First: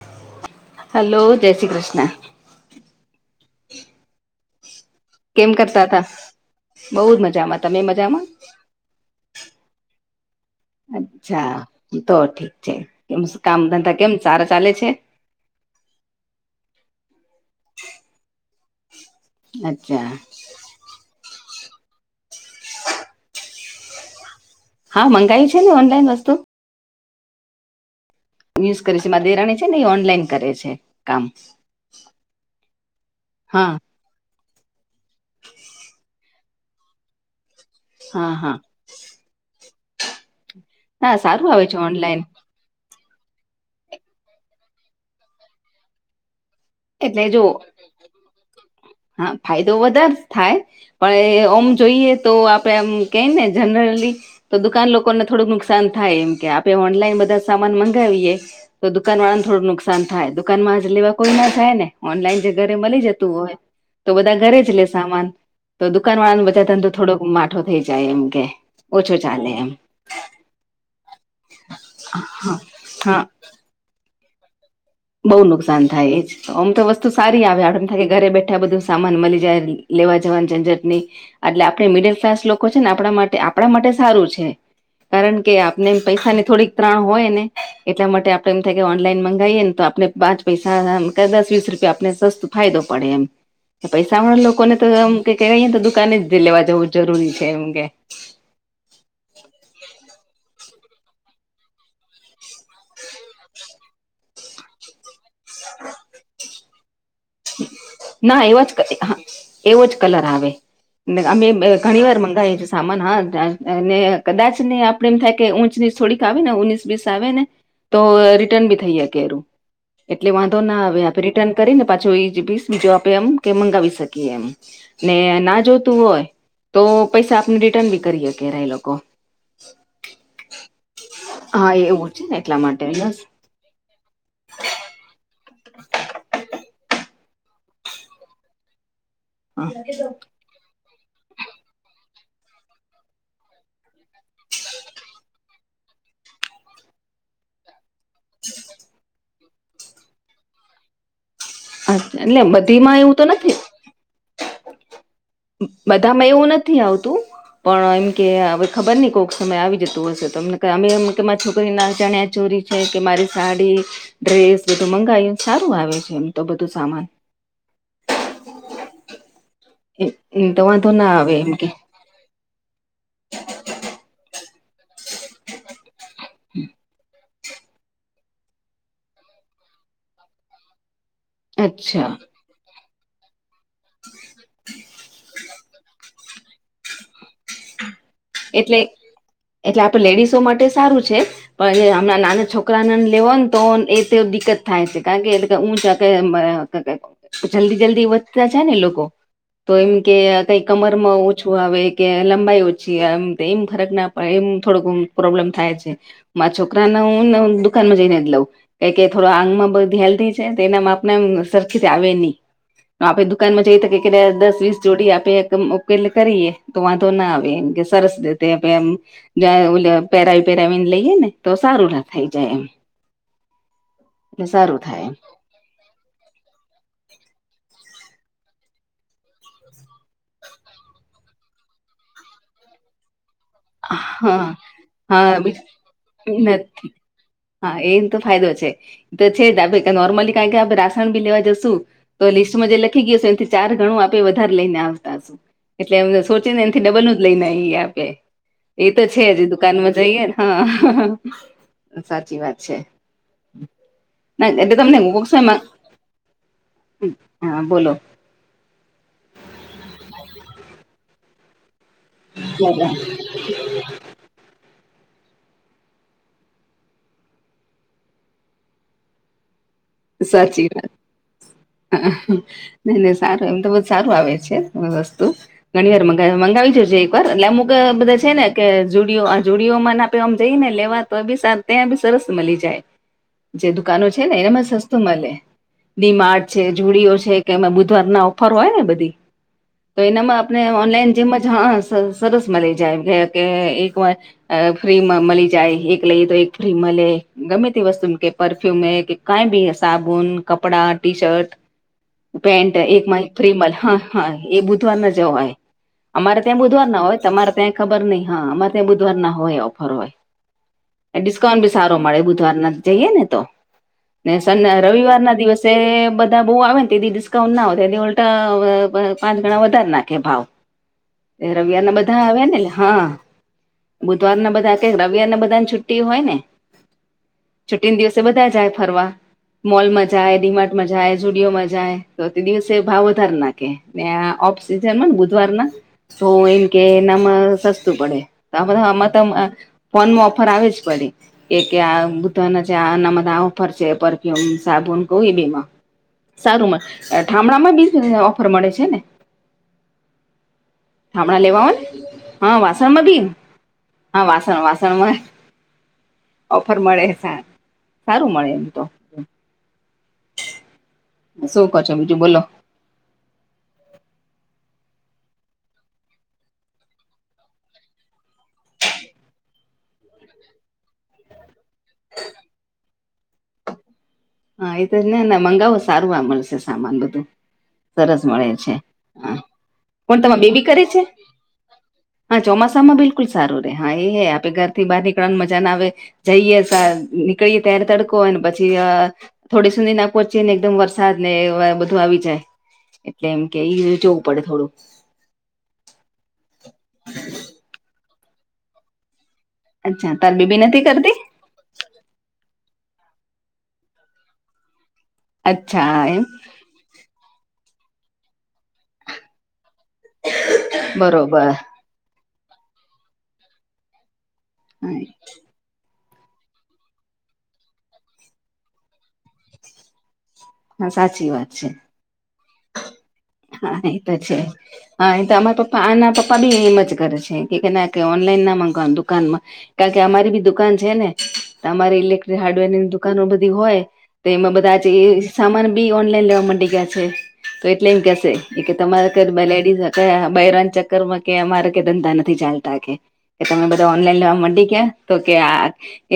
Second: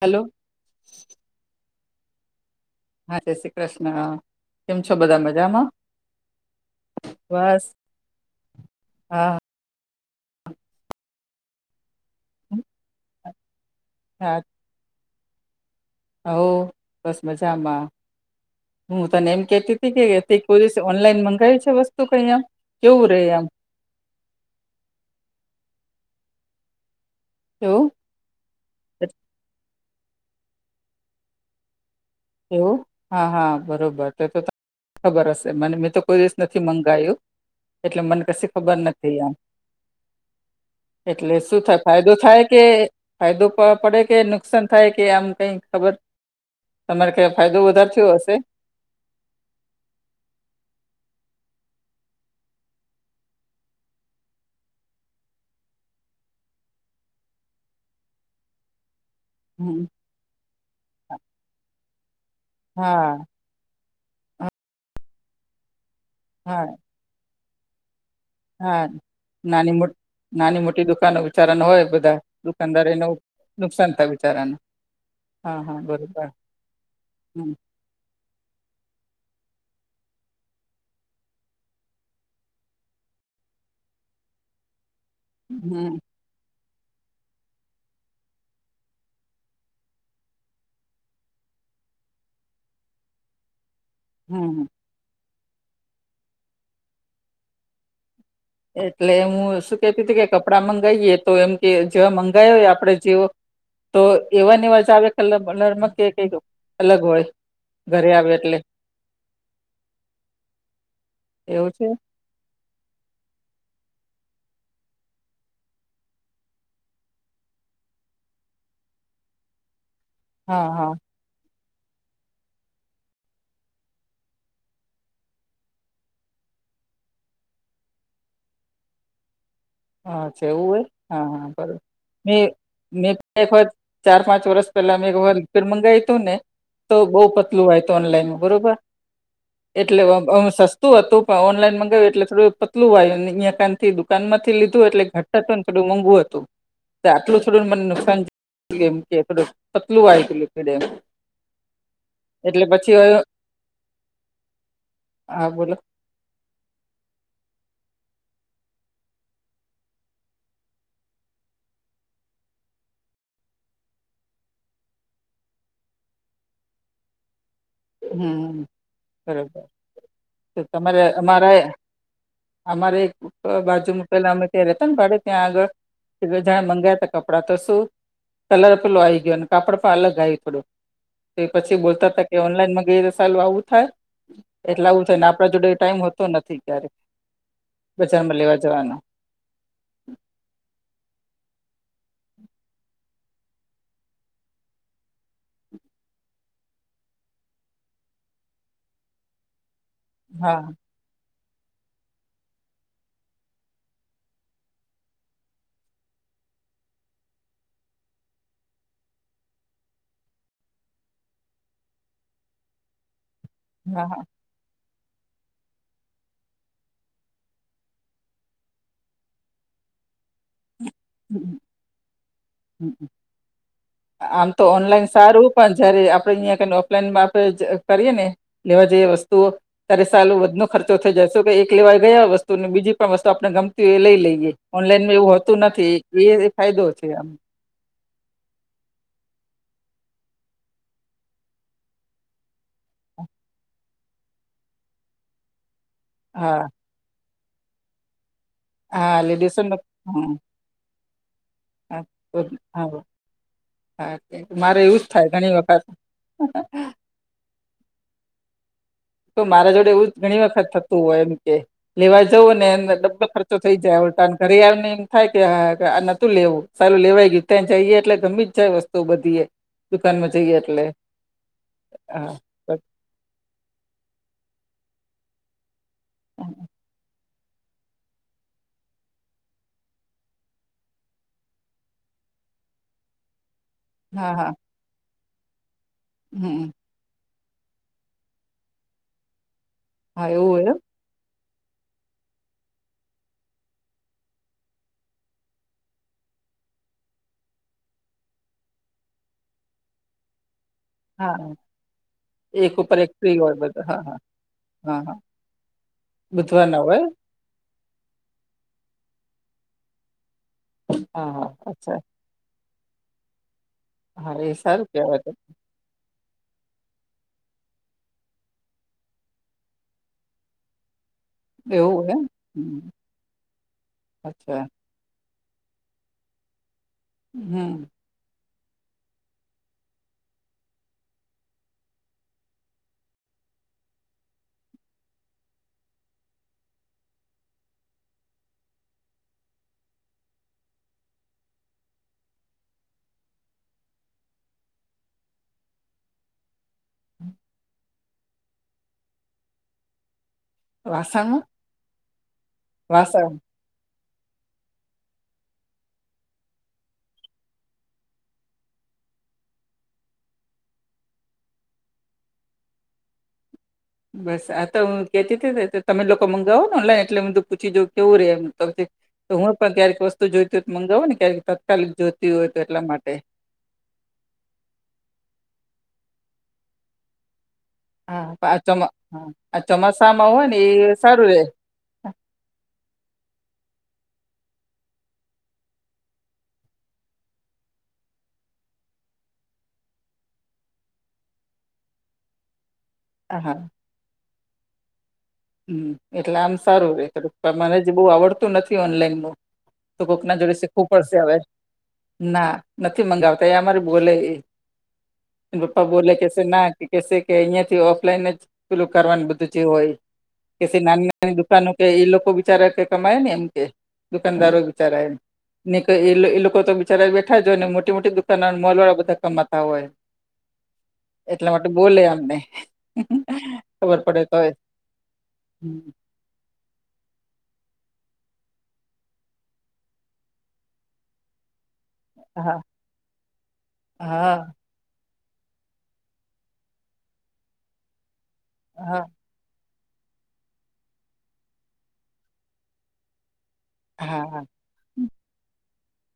Hello hello જય શ્રી કૃષ્ણ. હા જય શ્રી કૃષ્ણ કેમ છો બધા મજા. કેમ કરતા હતા? બોવ જ મજામાં બસ તમે મજામાં. હા. અચ્છા તો ઠીક છે કેમ કામ ધંધા કેમ સારા ચાલે છે? હ બસ મજામાં હું તને એમ કેતી હતી અચ્છા કે કોઈ દિવસ ઓનલાઈન મંગાવી છે વસ્તુ કઈ આમ કેવું રહીએ આમ હા મંગાવી છે ને ઓનલાઈન વસ્તુ શું? યુઝ કરે છે મા દેરાણી છે ને એ ઓનલાઈન કરે છે કામ. એવું હા હા બરોબર તો તો ખબર હશે મને મેંતો કોઈ દિવસ નથી મંગાયું. એટલે મને હા કશી હા ખબર નથી આમ. ના એટલે સારું શું આવે છે થાય ફાયદો ઓનલાઈન થાય કે ફાયદો પડે કે નુકસાન થાય કે આમ કઈ ખબર? તમારે એટલે ક્યાં જો ફાયદો વધારે થયો હશે. હા ફાયદો વધારે થાય. પણ એ ઓમ જોઈએ તો આપડે એમ કહેને જનરલી તો દુકાન લોકોને થોડુંક નુકસાન થાય એમ કે આપે ઓનલાઈન બધા સામાન મંગાવીએ. તો દુકાનવાળાને થોડું હમ. નુકસાન થાય દુકાનમાં આજ લેવા કોઈના થાય ને ઓનલાઈન જે ઘરે મળી હા જતું હોય. તો બધા ઘરેજ લે સામાન તો દુકાન વાળાન હા બધા ધંધો થોડોક માઠો થઈ જાય એમ. કે હા ઓછો ચાલે એમ નાની મોટ નાની મોટી દુકાનો બિચારાનું હોય બધા હા દુકાનદારો એને નુકસાન થાય બિચારાનું બોવ નુકસાન થાય એ જ આમતો વસ્તુ સારી હમ આવે આરામથી ઘરે બેઠા બધું સામાન મળી જાય લેવા જવાન ઝંઝટ નય. એટલે આપણે મિડલ ક્લાસ લોકો છે ને આપણા માટે આપણા માટે સારું છે. કારણ કે આપને હમ પૈસાની થોડીક ત્રાણ હોય અને એટલા માટે આપડે એમ થાય કે ઓનલાઈન મંગાઈએ ને તો આપણે આપને પાંચ પૈસામ કે દસ વીસ રૂપિયા આપને સસ્તું ફાયદો પડે એમ પૈસાવાળા હમ લોકોને તો આમ કેહવાય દુકાનેજ લેવા જવું જરૂરી છે એમ કે એટલે હું શું કેતી તું કે કપડાં મંગાવીએ તો એમ કે જેવા મંગાવો હોય આપડે જેવો તો એવાન એવાં આવે કલર બલરમાં કે કઈ અલગ હોય. ઘરે આવે ના એટલે એવજ એવોજ કલર આવે. અમે એવું છે ઘણી વાર મંગાવે છે. સામાન હા કદાચ નહી આપડે એમ થાય કે ઊંચની થોડીક આવેને ઓણીસ વીસ આવેને તો રિટર્ન બી થઈ શકેરુ એટલે હા વાંધોના હા આવે આપે રિટર્ન કરીને પા જોઈસ બીજું આપે એમકે મંગાવી શકીએ એમને ના જોતું હોય. તો પૈસા આપને રિટર્નબી કરી હકે એ લોકો અચ્છા એવું હોય હા હા બરાબર એવું છે ને મેં એટલા માટે મેં બસ એકવાર ચાર પાંચ વર્ષ પહેલામે એકવાર રિપેર મંગાવી હતુંને તો બઉુ પતલું હોય તો ઓનલાઈનમાં બરોબર હા એટલે અ સસ્ હતું પણ ઓનલાઈન મગાવ્યું એટલે થોડું પતલું આયુ અહીં કાનથી દુકાનમાંથી લીધું. એટલે ઘટ હતુંને થોડું મોંઘું હતું આટલું થોડું [unintelligible] અ એટલે બધીમાં એવુંતો નથી. હા બોલો બધામાં એવું નથી આવતું. પણ એમકે હવે ખબર નહી કોઈક સમય આવી જતું હશે તોમને અમે એમ કે મારા છોકરીના ચણિયાચોળી છે કે મારી સાડી ડ્રેસ બધું મંગાયું સારું આવે છે એમતો બધું સામાન. હમ બરોબર એમ તો વાંધો તમારે ના આવે એમ અમારે કે અમારે બાજુ મૂકેલા અમે ત્યાં રહેતાને ભાડે ત્યાં આગળ કે જા મંગાય હતા કપડાં તો શું કલર પેલો આ આવી ગયો કાપડ પણ અલગ આયુ એકડો પછી અચ્છા બોલતા હતા કે ઓનલાઈન મંગાઈએ તો સાલું આવું થાય એટલે આવું થાય ને આપણા જોડે ટાઈમ હોતો નથી ક્યારે બજારમાં લેવા એટલે જવાનો એટલે આપડે લેડીસો માટે સારું છે. પણ એ હમણાં નાના છોકરાને લેવો ન તો એ દિક્કત થાય છે. કારણ કે એટલે જલ્દી જલ્દી વધતા છે ને લોકો તો એમ કે કઈ હા કમરમાં ઓછું આવે કે લંબાઈ ઓછી એમ ફરક ના પડે એમ થોડોક પ્રોબ્લેમ થાય છે. મા છોકરાને દુકાનમાં જઈને લવું. એ કે થોડ આંગમાં બધી હેલ્ધી છે. એના માપમાં આપણે સરખી જ આવે નહી. આપડે દુકાનમાં જઈએ કે હા કે હા દસ વીસ જોડી આપે ઉકેલ કરીએ તો વધો ના આવે એમ કે સરસ દેતે એમ પેરાવી પેરાવીને લઈ હે ને સારું ના થઈ જાય એમ હ એટલે આમ તો સારું થાય ઓનલાઈન એમ સારું પણ જયારે આપડે અહીંયા કને ઓફલાઈન મા આપે કરીએ ને લેવા જેઈ વસ્તુઓ ત્યારે સાલું વધનો ખર્ચો થઈ જાય શકે. એક લેવાઈ ગયા વસ્તુ ને બીજી પણ વસ્તુ આપણે ગમ એ લઈ લઈએ. ઓનલાઈનમાં એવું હોતું નથી એ એ ફાયદો નથી છે આમ હા એને તો ફાયદો છે. તો છે જ આપે નોર્મલી કારણ કે આપણે રાસણ બી લેવા જશુ તો લિસ્ટમાં જે લખી ગયું હે એથી ચાર ગણું આપે વધારે લઈને આવતા હશું એટલે એમને સોચી ને હા એ થી ડબલ જ લઈને એ આપે એ તો હા છે હજી લેડીસો હ દુકાનમાં જઈએને હ [unintelligible] હા ના એટલે મારે તમને એવું જ થાય ઘણી બોક્સમાં વખત હા બોલો તો મારા જોડે એવું જ ઘણી વખત થતું હોય એમ કે. લેવા જવું ને એ ડબબ થઈ જાય ઘરે આવીને એમ થાય કે આ ન હતું. લેવું સારું લેવાઈ ગયું ત્યાં જઈએ એટલે ગમે જાય વસ્તુ તો બધીએ સાચી વાત હા નહી નહી સારું એમ તો બહુ સારું આવે છે. વસ્તુ ઘણી વાર મંગાવીજજે એક વાર એટલે અમુક બધા છે ને કે જુડિઓ. આ જોુડીઓ મને આપેમ જઈ ને લેવા તો એ બી સારું ત્યાં બી સરસ મળી જાય જે દ દુકાનો છે હા ને હા એનામાં સસ્તું મળે ડીમાટ હમ છે જુડીઓ છે. કે બુધવાર ના ઓફર હોય ને બધી. તો હા એનામાં એવું આપણે હોય એમ ઓનલાઈન જેજ હા સરસ મલી જાય એમ કે એક વાર અ ફ્રી મળી જાય. એક લઈએ તો એક ફ્રી મળે. ગમે તે વસ્તુ કે પરફ્યુમ કે કઈ બી સાબુન, કપડા, ટી શર્ટ હા પેન્ટ એક ઉપર એકમાં એક ફ્રી હોય પ્રિમલ. બધા હા હા એ બુધવાર હા ના હા જવાય અમારે ત્યાં બુધવારના હોય. તમારે ત્યાં ખબર નહી. હા અમારે ત્યાં બુધવારના હોય ઓફર હોય હા હા ડિસ્કાઉન્ટ ભી અચ્છા સારો મળે. બુધવારના જઈએ ને તો હા એ સારું કેવાય રવિવાર તો ના દિવસ જે બધા બહુ આવે ને તે ડિસ્કાઉન્ટ ના હો. એ ઉલ્ટા પાંચ ગણા વધારે નાખે ભાવ રવિવાર એવું ના હોય બધા એમ આવ્યા ને. એટલે હમ હા બુધવાર ના અચ્છા બધા. રવિવારને બધાની છુટ્ટી હોય ને. હમ છુટીને દિવસે બધા જાય ફરવા- મોલ મા જાાય, ડીમાર્ટ મા જાાય, જુડિયો મા જાાય, તો તે દિવસે ભાવ વધાર નાખે ઓફ સિઝનમાં ને બુધવાર ના તો એમ કે એનામાં સસ્તું પડે. આમાં આમાં ત ફોન માં ઓફર આવે જ પડી. કે કે આ બુધવાર ના આનામાં આ ઓફર છે એ કે સાબુન કહ બેમાં સારુંમાં થામણામાં બી ઓફર મળે છે ને. થામણા વાસણમાં લેવાઓ ને હા વાસણમાં બી વાસણ હા વાસણ વાસણમાં ઓફર મળે સ સારું મળે એમ તો શું કો છો બીજું બોલો બસ આ તો હું કહેતી તમે લોકો મંગાવો ઑનલાઇન એટલે હું પૂછી જાઉં કેવું રે એ તો હું પણ ક્યારેક વસ્તુ જોઈતી હોય તો મંગાવું ને ક્યારેક તત્કાલીન જોઈતી હોય તો એટલા માટે હા એ તો જ મંગાવો સારું આ મળશે સામાન બધું. સરસ હા મળે આ છે, ચોમા હ હા આ કોણ ચોમાસામાં તમારે હોય ને બેબી કરે એ છે? સારું રે હા ચોમાસામાં બિલકુલ સારું આપડે ઘરથી બહાર નીકળવાની મજા ના આવે. જઈએ ત્યારે તડકો હોય પછી થોડી સુધી ના પહોંચીને એકદમ વરસાદને બધું આવી જાય. એટલે હા એમ હા કે એ જોવું પડે થોડું. હમ એટલે આમ સારું તમારા જેવું કરું મને જે બહુ આવડતું નથી ઓનલાઈન ન. તો અચ્છા કોક તાર ના જોડે બેબી નથી શીખવું પડશે કરતી હવે ના નથી મંગાવતા એ અમારી બોલે એ. પપ્પા અચ્છા બોલે એમ કે ના કે કે કે થી ઓફલાઈન જ કરવાનું બધું જે હોય. કે નાની નાની બરોબર દુકાનો કે એ લોકો વિચારે કે કમાયને એમ કે દુકાનદારો. [unintelligible] ની એ લોકો તો [unintelligible] બેઠા જ હો ને મોટી મોટી દુકાનો મોલ વાળા બધા કમાતા હોય. હા સાચી વાત એટલા છે માટે બોલે અમને હા એ ખબર પડે છે તો. હા એ તો [unintelligible] પપ્પા બી એમ જ કરે છે કે ના કે ઓનલાઈનના ના માંગવાના દુકાનમાં, કારણ કે અમારી બી દુકાન છે ને. તમારે ઇલેક્ટ્રિક હા હાર્ડવેરની દુકાનો બધી હોય તો હા એમાં બધા આ સામાન ભી ઓનલાઈન લેવા ગયા છે તો એટલે એમ કેશે એ કે હા તમારે બયરાના ચક્કર માં કે અમારે કે ધંધા નથી ચાલતા કેે, તમે ઓનલાઈન હા લેવા હા [unintelligible] ગયા તો કે આ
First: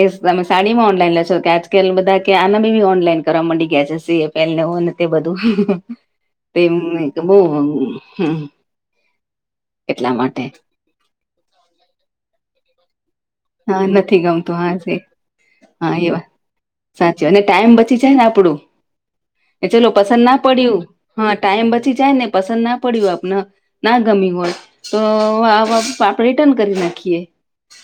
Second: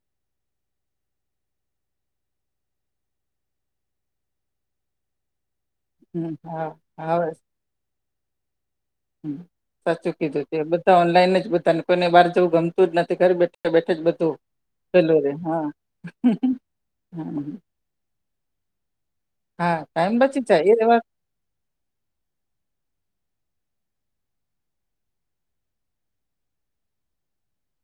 એ તમે સાડીમાં ઓનલાઈન લેશો કે આજકાલ બધા કે આના [unintelligible] ઓનલાઈન કરવા માંડી ગયા છે. હોને તે બધું હમ, હા હા તેમ બસ. બો. સાચું કીધું છે બધા ઓનલાઈન જ બધાને કોઈને બહાર જવું ગમતું જ નથી. હા બેઠે જ નથી બધું, ગમતું હા છે હા એવા [unintelligible] સાચી અને ટાઈમ બચી જાય ને આપડું, એ હા ચલો ટાઈમ પસંદ ના બચી જાય પડ્યું. એ વાત હા ટાઈમ પછી જાય ને પસંદના પડ્યું આપને. ના ગમી હોય, તો આપડે રિટર્ન કરી નાખીએ,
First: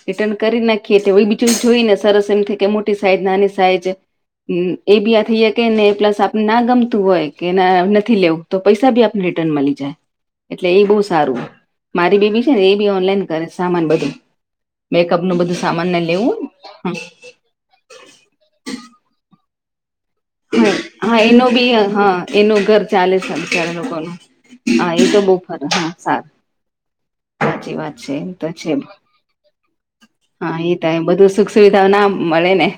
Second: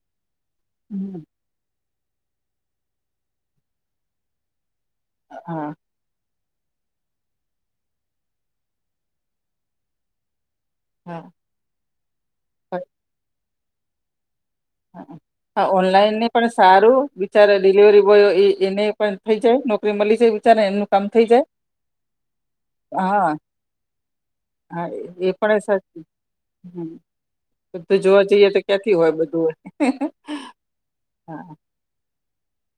[unintelligible] કરી નાખીએ તો હમ, બીજું જોઈને સરસ એમ થાય કે મોટી સાઈઝ નાની સાઈઝ એ બી આ થઈ જ કે હા ને પ્લસ આપ ના ગમતું હોય કે નથી લેવું તો પૈસા ભી આપને રિટર્ન મળી જાય. એટલે એ બહુ હા સારું, મારી બેબી છે ને એ બી ઓનલાઈન કરે સામાન બધું. મેકઅપ નું બધું હા સામાનને ઓનલાઈન ને લેવું પણ સારું વિકલ્પ. ડિલિવરી બોય એને પણ થઈ જાય નોકરી મળી જાય. બિચારા એમનું કામ થઈ જાય હા [unintelligible] હા તો એ બહુ ફર પણ હા [unintelligible] સારું હમ. સાચી વાત બધું છે જોવા એ જઈએ તો છે ક્યાંથી હોય બધું હો. હા એ થાય બધું સુખ સુવિધાઓ ના મળે ને.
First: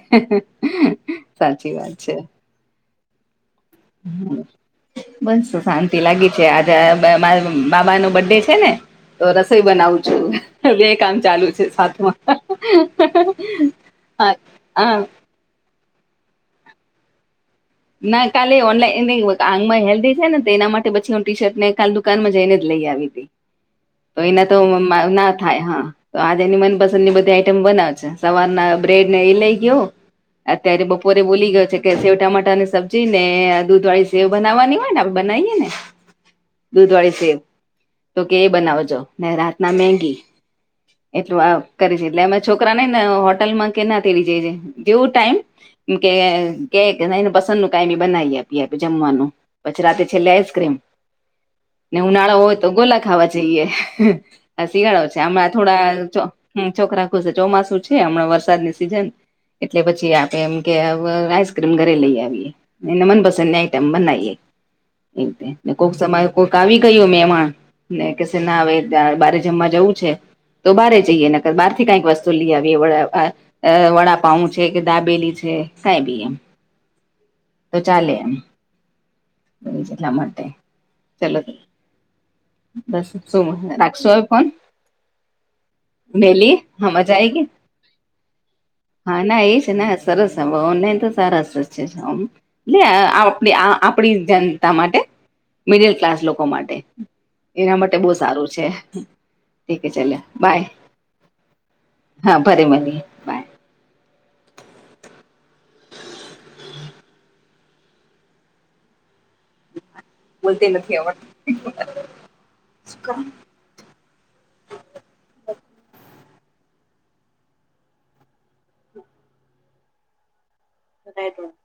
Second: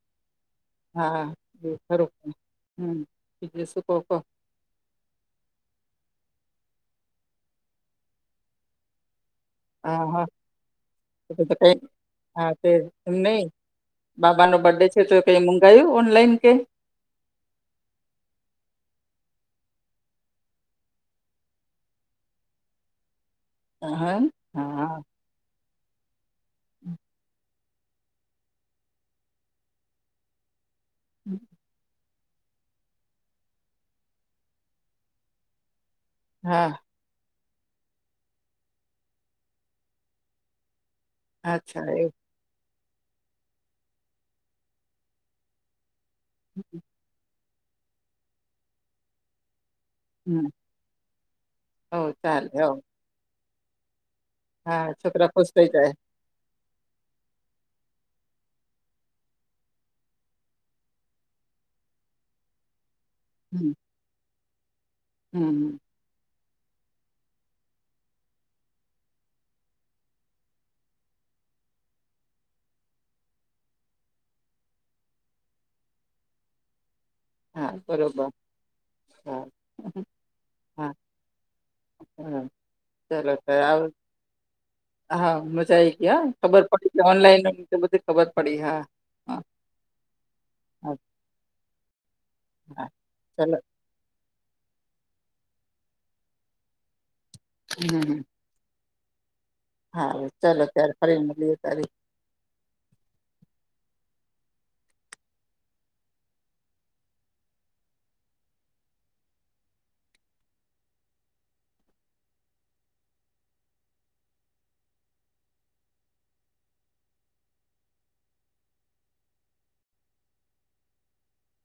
હા.... સાચી વાત છે ખ... હ..... [unintelligible] બસ શાંતિ લાગી છે આજ શાંતિ લાગી છે મામા નો બર્થડે છે ને. તો રસોઈ બનાવું હા છું હા હ બે કામ તો ચાલુ તો છે. કઈ હા તે એમ નહી હા બાબા નો બર્ડે છે હા તો કઈ મંગાયું ઓનલાઈન કે? ના કાલે ઓનલાઈન નઈ હેલ્ધી છે ને તો એના માટે પછી ટી શર્ટ ને કા દુકાનમાં જઈને જ લઈ આવી હતી. હા તો એના તો હા ના થાય હા, તો એની મનપસંદની બધી આ બ છે, સવાર ના બ્રેડને એ લઈ ગયો, અત્યારે બપોરે બોલી ગયો છે. કે સેવ ટમાટર ની સમજી ને દૂધ વાળી સેવ બનાવવાની હોય ને બનાવીએ ને. હા. દૂધ વાળી સેવ તો કે એ બનાવજો ને રાત ના મેગી એટલું આ અચ્છા કરી છે, એવું એટલે અમે છોકરાને ને હોટલમાં કે ના [unintelligible] જેવું ટાઈમ કે કે કે એને પસંદ નું કમી બનાવી આપીએ આપે જમવાનું. પછી રાતે છેલ્લે હમ આઈસક્રીમ ને હો ઉનાળો ચાલે હોય તો હો ગોલા ખાવા જઈએ આ હા શિયાળો છે, છોકરા ખુશ હમણાં થઈ થોડા જાય ચો ચોખરાખું છે, ચોમાસું છે હમણાં વરસાદની સિઝન એટલે પછી આપે એમ કે આઈસક્રીમ ઘરે લઈ આવી ના મન પસંદ ન હમ આટમ પણ હમ હમ. નહી કો તમારે કોઈક આવી કયો મેં એમાં ને કે છે, ના હવે બારે જમવા જવું છે. તો બહારે જઈએ નકર બહારથી કંઈક વસ્તુ લી આવયે [unintelligible] અ વડાપાઉ છે, કે દાબેલી છે, કઈ બી હા તો ચાલે બરોબર. એમ હા હા [inaudible] હા બસ ચાલો શું તો આવ રાખશો હવે ફોન હા મજા આઈ ગયા વેલી ખબર હા પડી મજા આઈ ગઈ ઓનલાઈન બધી ખબર પડી હા. હા ના એ છે, સરસ હ હા ઓનલાઈન તો સારા સરસ છે. હા [unintelligible] આપડી ચાલો આપડી જનતા માટે મિડલ ક્લાસ લોકો માટે એના માટે બો સારું છે. ઠીક છે ચાલે હાવે ચાલો બાય ત્યારે ફરી મળએ તારી હા ફરી મલીએ બોલતે નથી આવડ [inaudible]